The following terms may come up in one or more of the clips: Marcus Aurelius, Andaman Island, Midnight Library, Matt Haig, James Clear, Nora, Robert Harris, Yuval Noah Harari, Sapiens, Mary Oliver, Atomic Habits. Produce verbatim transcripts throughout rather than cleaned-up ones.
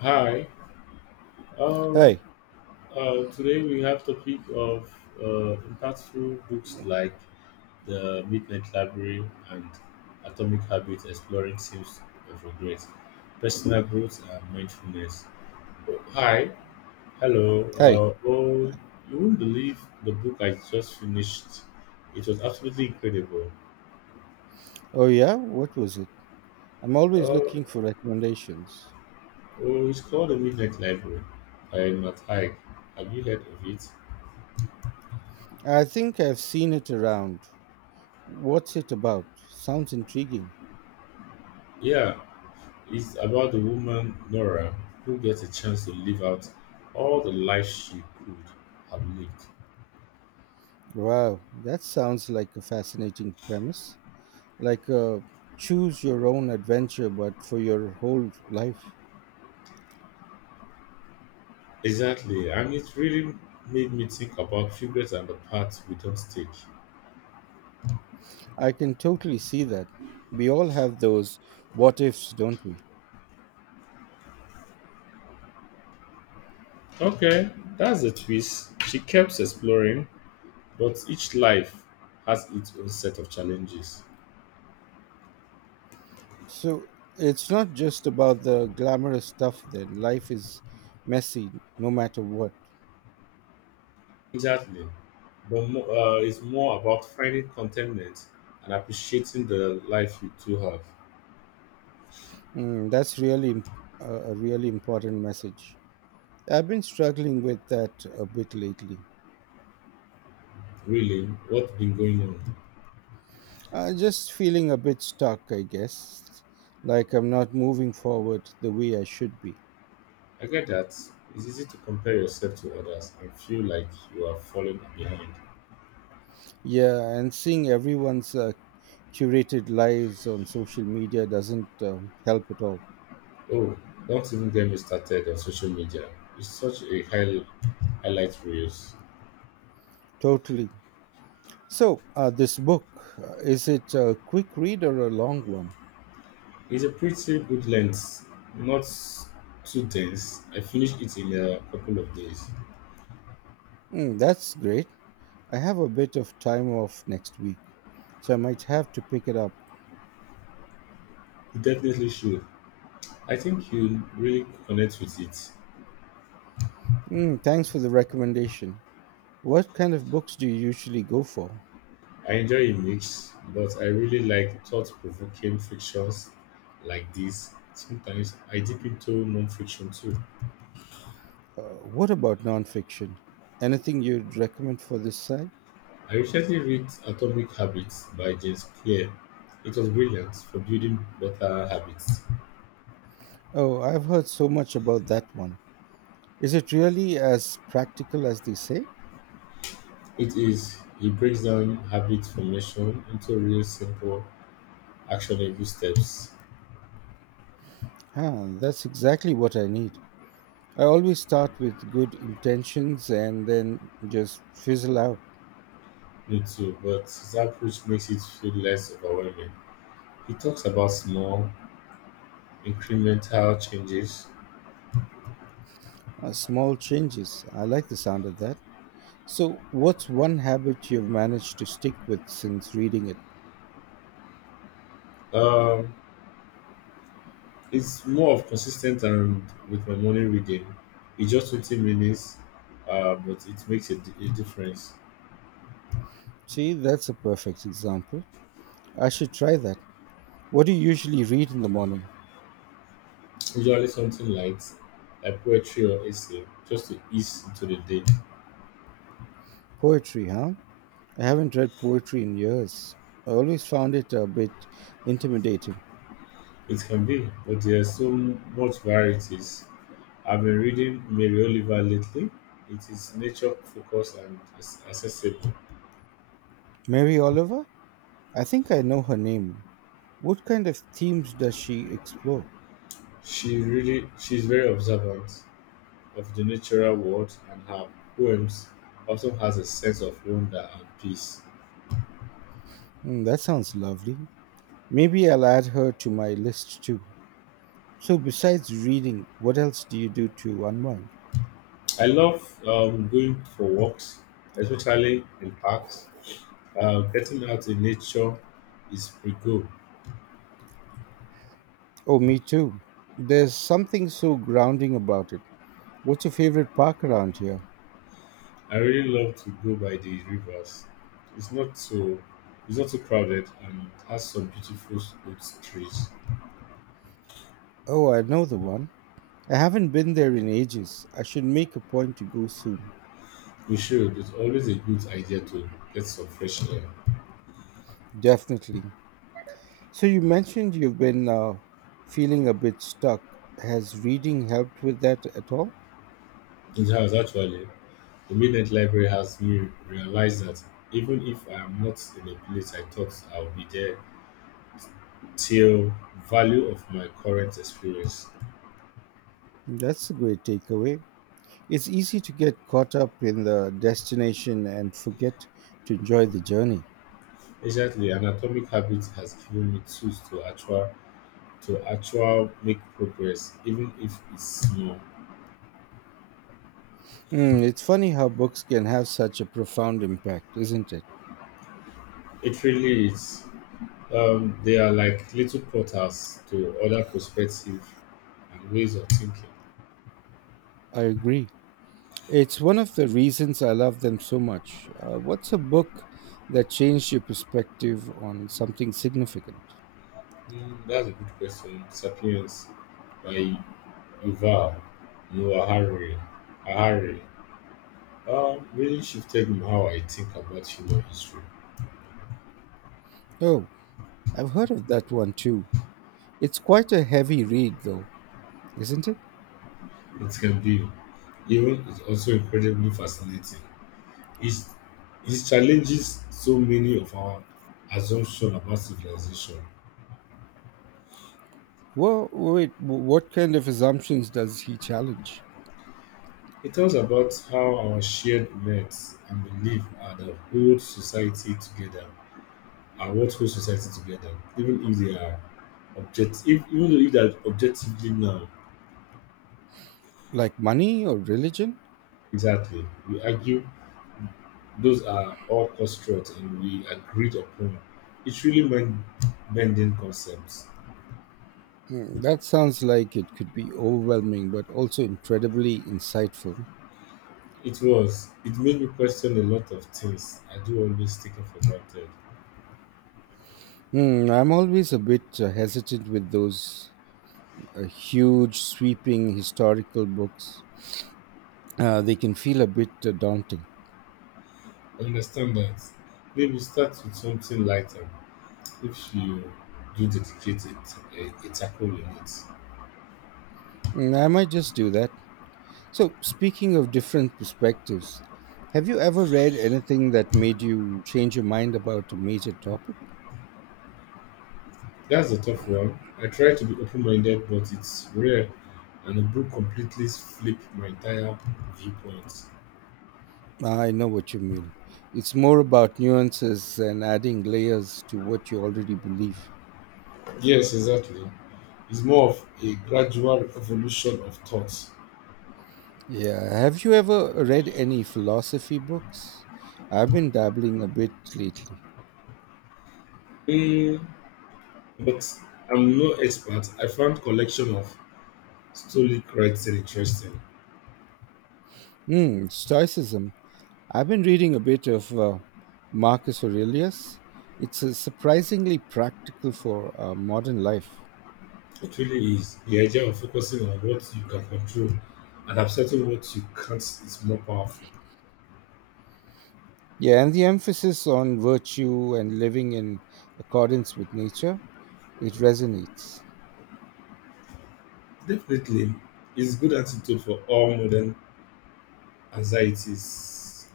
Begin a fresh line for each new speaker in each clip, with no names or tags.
Hi. Um,
Hi,
uh, today we have topic of uh, impactful books like The Midnight Library and Atomic Habits, exploring themes of regret, personal growth, and mindfulness. Oh, hi. Hello.
hi.
Uh, oh, you wouldn't believe the book I just finished. It was absolutely incredible.
Oh, yeah? What was it? I'm always
Uh,
looking for recommendations.
oh, it's called The Midnight Library by Matt Haig. Have you heard of it?
I think I've seen it around. What's it about? Sounds intriguing.
Yeah, it's about the woman Nora who gets a chance to live out all the life she could have lived.
Wow, that sounds like a fascinating premise. Like a choose your own adventure, but for your whole life.
Exactly, and it really made me think about regrets and the paths we don't take.
I can totally see that. We all have those what ifs, don't we?
Okay, that's the twist. She keeps exploring, but each life has its own set of challenges.
So it's not just about the glamorous stuff, then. Life is messy no matter what.
Exactly, but mo- uh, it's more about finding contentment and appreciating the life you do have.
Mm, that's really imp- a a really important message. I've been struggling with that a bit lately.
Really, what's been going on?
Uh, just feeling a bit stuck, I guess. Like I'm not moving forward the way I should be.
I get that. It's easy to compare yourself to others and feel like you are falling behind.
Yeah, and seeing everyone's uh, curated lives on social media doesn't um, help at all.
Oh, don't even get me started on social media. It's such a high highlight reels.
Totally. So, uh, this book, uh, is it a quick read or a long one?
It's a pretty good length, not too dense. I finished it in a couple of days.
Mm, that's great. I have a bit of time off next week, so I might have to pick it up.
You definitely should. I think you really connect with it.
Mm, thanks for the recommendation. What kind of books do you usually go for?
I enjoy a mix, but I really like thought-provoking fictions like this. Sometimes I dip into non-fiction too.
Uh, what about nonfiction? Anything you'd recommend for this site?
I recently read Atomic Habits by James Clear. It was brilliant for building better habits.
Oh, I've heard so much about that one. Is it really as practical as they say?
It is, he breaks down habit formation into real simple actionable steps.
Huh, that's exactly what I need. I always start with good intentions and then just fizzle out.
Me too, but his approach makes it feel less overwhelming. He talks about small incremental changes.
Uh, small changes. I like the sound of that. So, what's one habit you've managed to stick with since reading it?
Um it's more of consistent and with my morning reading. It's just twenty minutes, uh, but it makes a, di- a difference.
See, that's a perfect example. I should try that. What do you usually read in the morning?
Usually something light, like poetry or essay, just to ease into the day.
Poetry, huh? I haven't read poetry in years. I always found it a bit intimidating.
It can be, but there's so much varieties. I've been reading Mary Oliver lately. It is nature focused and is accessible.
Mary Oliver? I think I know her name. What kind of themes does she explore?
She really she's very observant of the natural world and her poems also has a sense of wonder and peace.
Hmm, that sounds lovely. Maybe I'll add her to my list too. So, besides reading, what else do you do to unwind?
I love um, going for walks, especially in parks. Uh, getting out in nature is pretty good.
Oh, me too. There's something so grounding about it. What's your favorite park around here?
I really love to go by the rivers. It's not so it's not too crowded and has some beautiful old trees.
Oh, I know the one. I haven't been there in ages. I should make a point to go soon.
We should. It's always a good idea to get some fresh air.
Definitely. So you mentioned you've been uh, feeling a bit stuck. Has reading helped with that at all?
In the house, actually, the Midnight Library has me realize that even if I am not in a place I thought I'll be there, till value of my current experience.
That's a great takeaway. It's easy to get caught up in the destination and forget to enjoy the journey.
Exactly, an atomic habit has given me tools to actual to actual make progress, even if it's small.
Mm, it's funny how books can have such a profound impact, isn't it?
It really is. Um, they are like little portals to other perspectives and ways of thinking.
I agree. It's one of the reasons I love them so much. Uh, what's a book that changed your perspective on something significant?
Hmm, that's a good question. Sapiens by Yuval Noah Harari. Harari um, really shifted how I think about human history.
Oh, I've heard of that one too. It's quite a heavy read, though, isn't it?
It can be, even it's also incredibly fascinating. It, it challenges so many of our assumptions about civilization.
Well, wait, w- what kind of assumptions does he challenge?
It talks about how our shared beliefs and belief are the whole society together are what hold society together, even if they are objective if, even though if they are objectively now
Like money or religion?
exactly. We argue those are all constructs and we agreed upon. It's really mind bending concepts.
Hmm, that sounds like it could be overwhelming, but also incredibly insightful.
It was. It made me question a lot of things I do always taken for granted.
Hmm, I'm always a bit uh, hesitant with those uh, huge, sweeping historical books. Uh, they can feel a bit uh, daunting.
I understand that. Maybe start with something lighter, if you do dedicate a, a, a tackle on it.
Mm, I might just do that. So, speaking of different perspectives, have you ever read anything that made you change your mind about a major topic?
That's a tough one. I try to be open minded, but it's rare, and a book completely flipped my entire viewpoint.
I know what you mean. It's more about nuances and adding layers to what you already believe.
Yes, exactly. It's more of a gradual evolution of thoughts.
Yeah. Have you ever read any philosophy books? I've been dabbling a bit lately.
Hmm, but I'm no expert. I found collection of Stoic writing interesting.
Hmm. Stoicism. I've been reading a bit of uh, Marcus Aurelius. It's uh, surprisingly practical for uh, modern life.
It really is. The idea of focusing on what you can control and accepting what you can't is more powerful.
Yeah, and the emphasis on virtue and living in accordance with nature, it resonates.
Definitely, it's good attitude for all modern anxieties.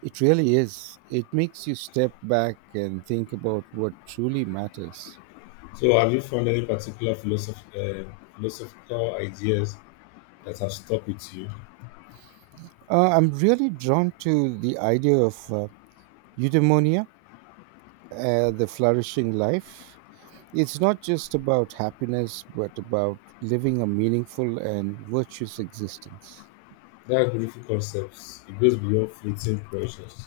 It really is. It makes you step back and think about what truly matters.
So, have you found any particular philosoph- uh, philosophical ideas that have stuck with you?
Uh, I'm really drawn to the idea of uh, eudaimonia, uh, the flourishing life. It's not just about happiness, but about living a meaningful and virtuous existence.
That beautiful concepts. It goes beyond fleeting pressures.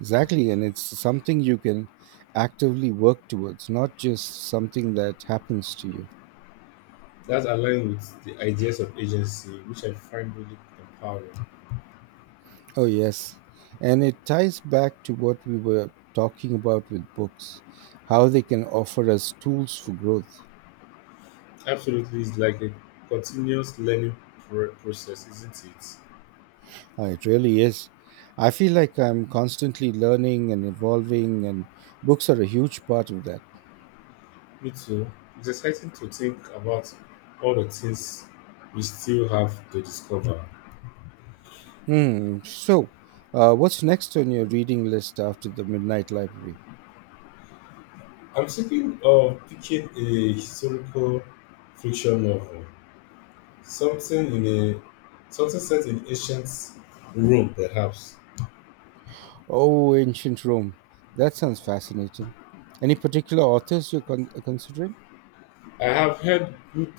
Exactly, and it's something you can actively work towards, not just something that happens to you.
That aligns with the ideas of agency, which I find really empowering.
Oh, yes. And it ties back to what we were talking about with books, how they can offer us tools for growth.
Absolutely, it's like a continuous learning pr- process, isn't it?
Ah, it really is. I feel like I'm constantly learning and evolving, and books are a huge part of that.
Me too. It's exciting to think about all the things we still have to discover.
Hmm. So, uh, what's next on your reading list after the Midnight Library?
I'm thinking of picking a historical fiction novel, something in a something set in ancient Rome, perhaps.
Oh, ancient Rome. That sounds fascinating. Any particular authors you're con- considering?
I have heard good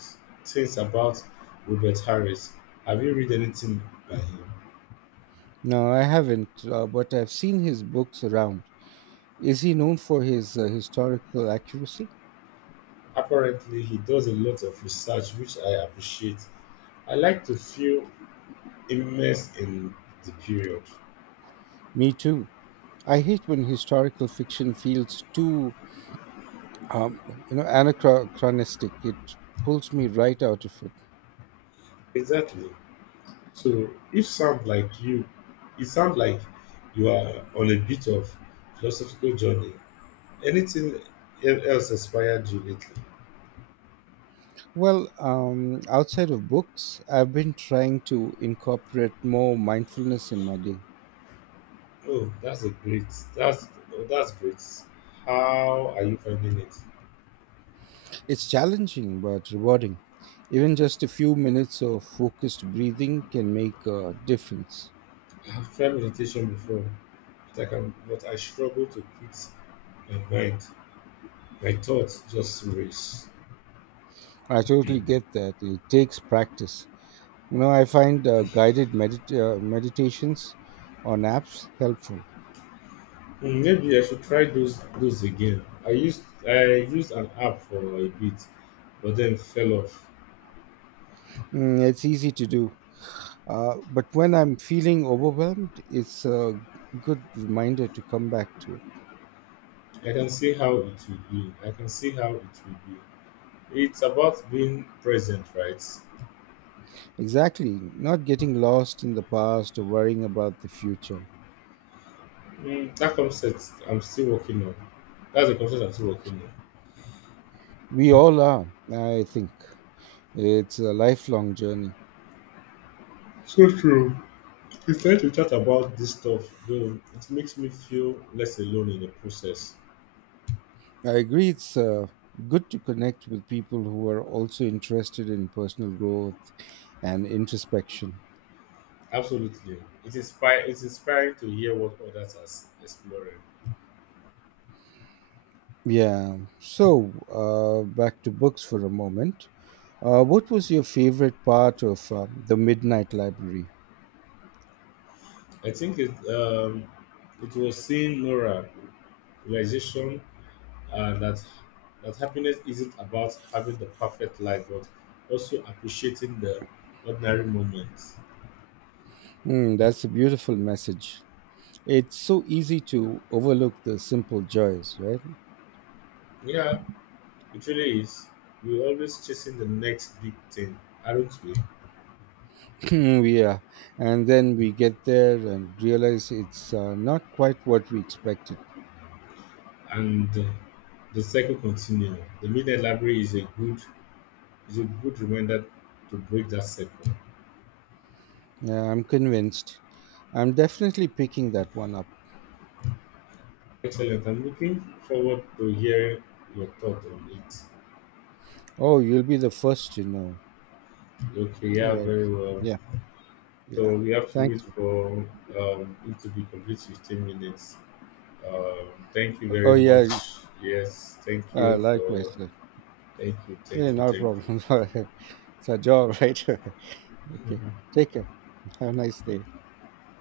things about Robert Harris. Have you read anything by him?
No, I haven't, uh, but I've seen his books around. Is he known for his uh, historical accuracy?
Apparently, he does a lot of research, which I appreciate. I like to feel immersed in the period.
Me too. I hate when historical fiction feels too, um, you know, anachronistic. It pulls me right out of it.
Exactly. So if sound like you, It sounds like you are on a bit of philosophical journey. Anything el- else inspired you lately?
Well, um, outside of books, I've been trying to incorporate more mindfulness in my day.
Oh, that's a great. That's Oh, that's great. How are you finding it?
It's challenging but rewarding. Even just a few minutes of focused breathing can make a difference.
I have tried meditation before, but I can, but I struggle to quit my mind. My thoughts just race.
I
Hmm,
totally get that. It takes practice. You know, I find uh, guided medit- uh, meditations on apps helpful.
maybe I should try those those again. I used I used an app for a bit, but then fell off.
Mm, it's easy to do. Uh, but when I'm feeling overwhelmed, it's a good reminder to come back to it.
I can see how it will be. I can see how it will be. It's about being present, right?
Exactly. Not getting lost in the past or worrying about the future.
Mm, that concept I'm still working on. That's a concept I'm still working on.
We all are, I think. It's a lifelong journey.
So true. It's nice to chat about this stuff, though. It makes me feel less alone in the process.
I agree, it's uh, good to connect with people who are also interested in personal growth and introspection.
Absolutely. It inspire. It's inspiring to hear what others are s- exploring.
Yeah. So, uh, back to books for a moment. Uh, what was your favorite part of uh, the Midnight Library?
I think it. Um, it was seeing Nora realization uh, that that happiness isn't about having the perfect life, but also appreciating the ordinary moments.
Hmm, that's a beautiful message. It's so easy to overlook the simple joys, right?
Yeah, it really is. We're always chasing the next big thing, aren't we?
yeah, and then we get there and realize it's uh, not quite what we expected.
And uh, the cycle continues. The media library is a good is a good reminder to break that cycle.
Yeah, I'm convinced. I'm definitely picking that one up.
Excellent. I'm looking forward to hearing your thoughts on it.
Oh, you'll be the first to know.
Okay,
All
yeah,
right.
very well.
Yeah. Yeah.
So we have to wait
Thanks.
for um, it to be complete fifteen minutes. Um, Thank you
Oh,
very
yeah.
much. Yes, thank
Uh,
you
likewise,
for
sir.
Thank you, thank
Hey,
you,
not a
thank
problem. It's our job, right? Okay.
you.
Take care. Have a nice day.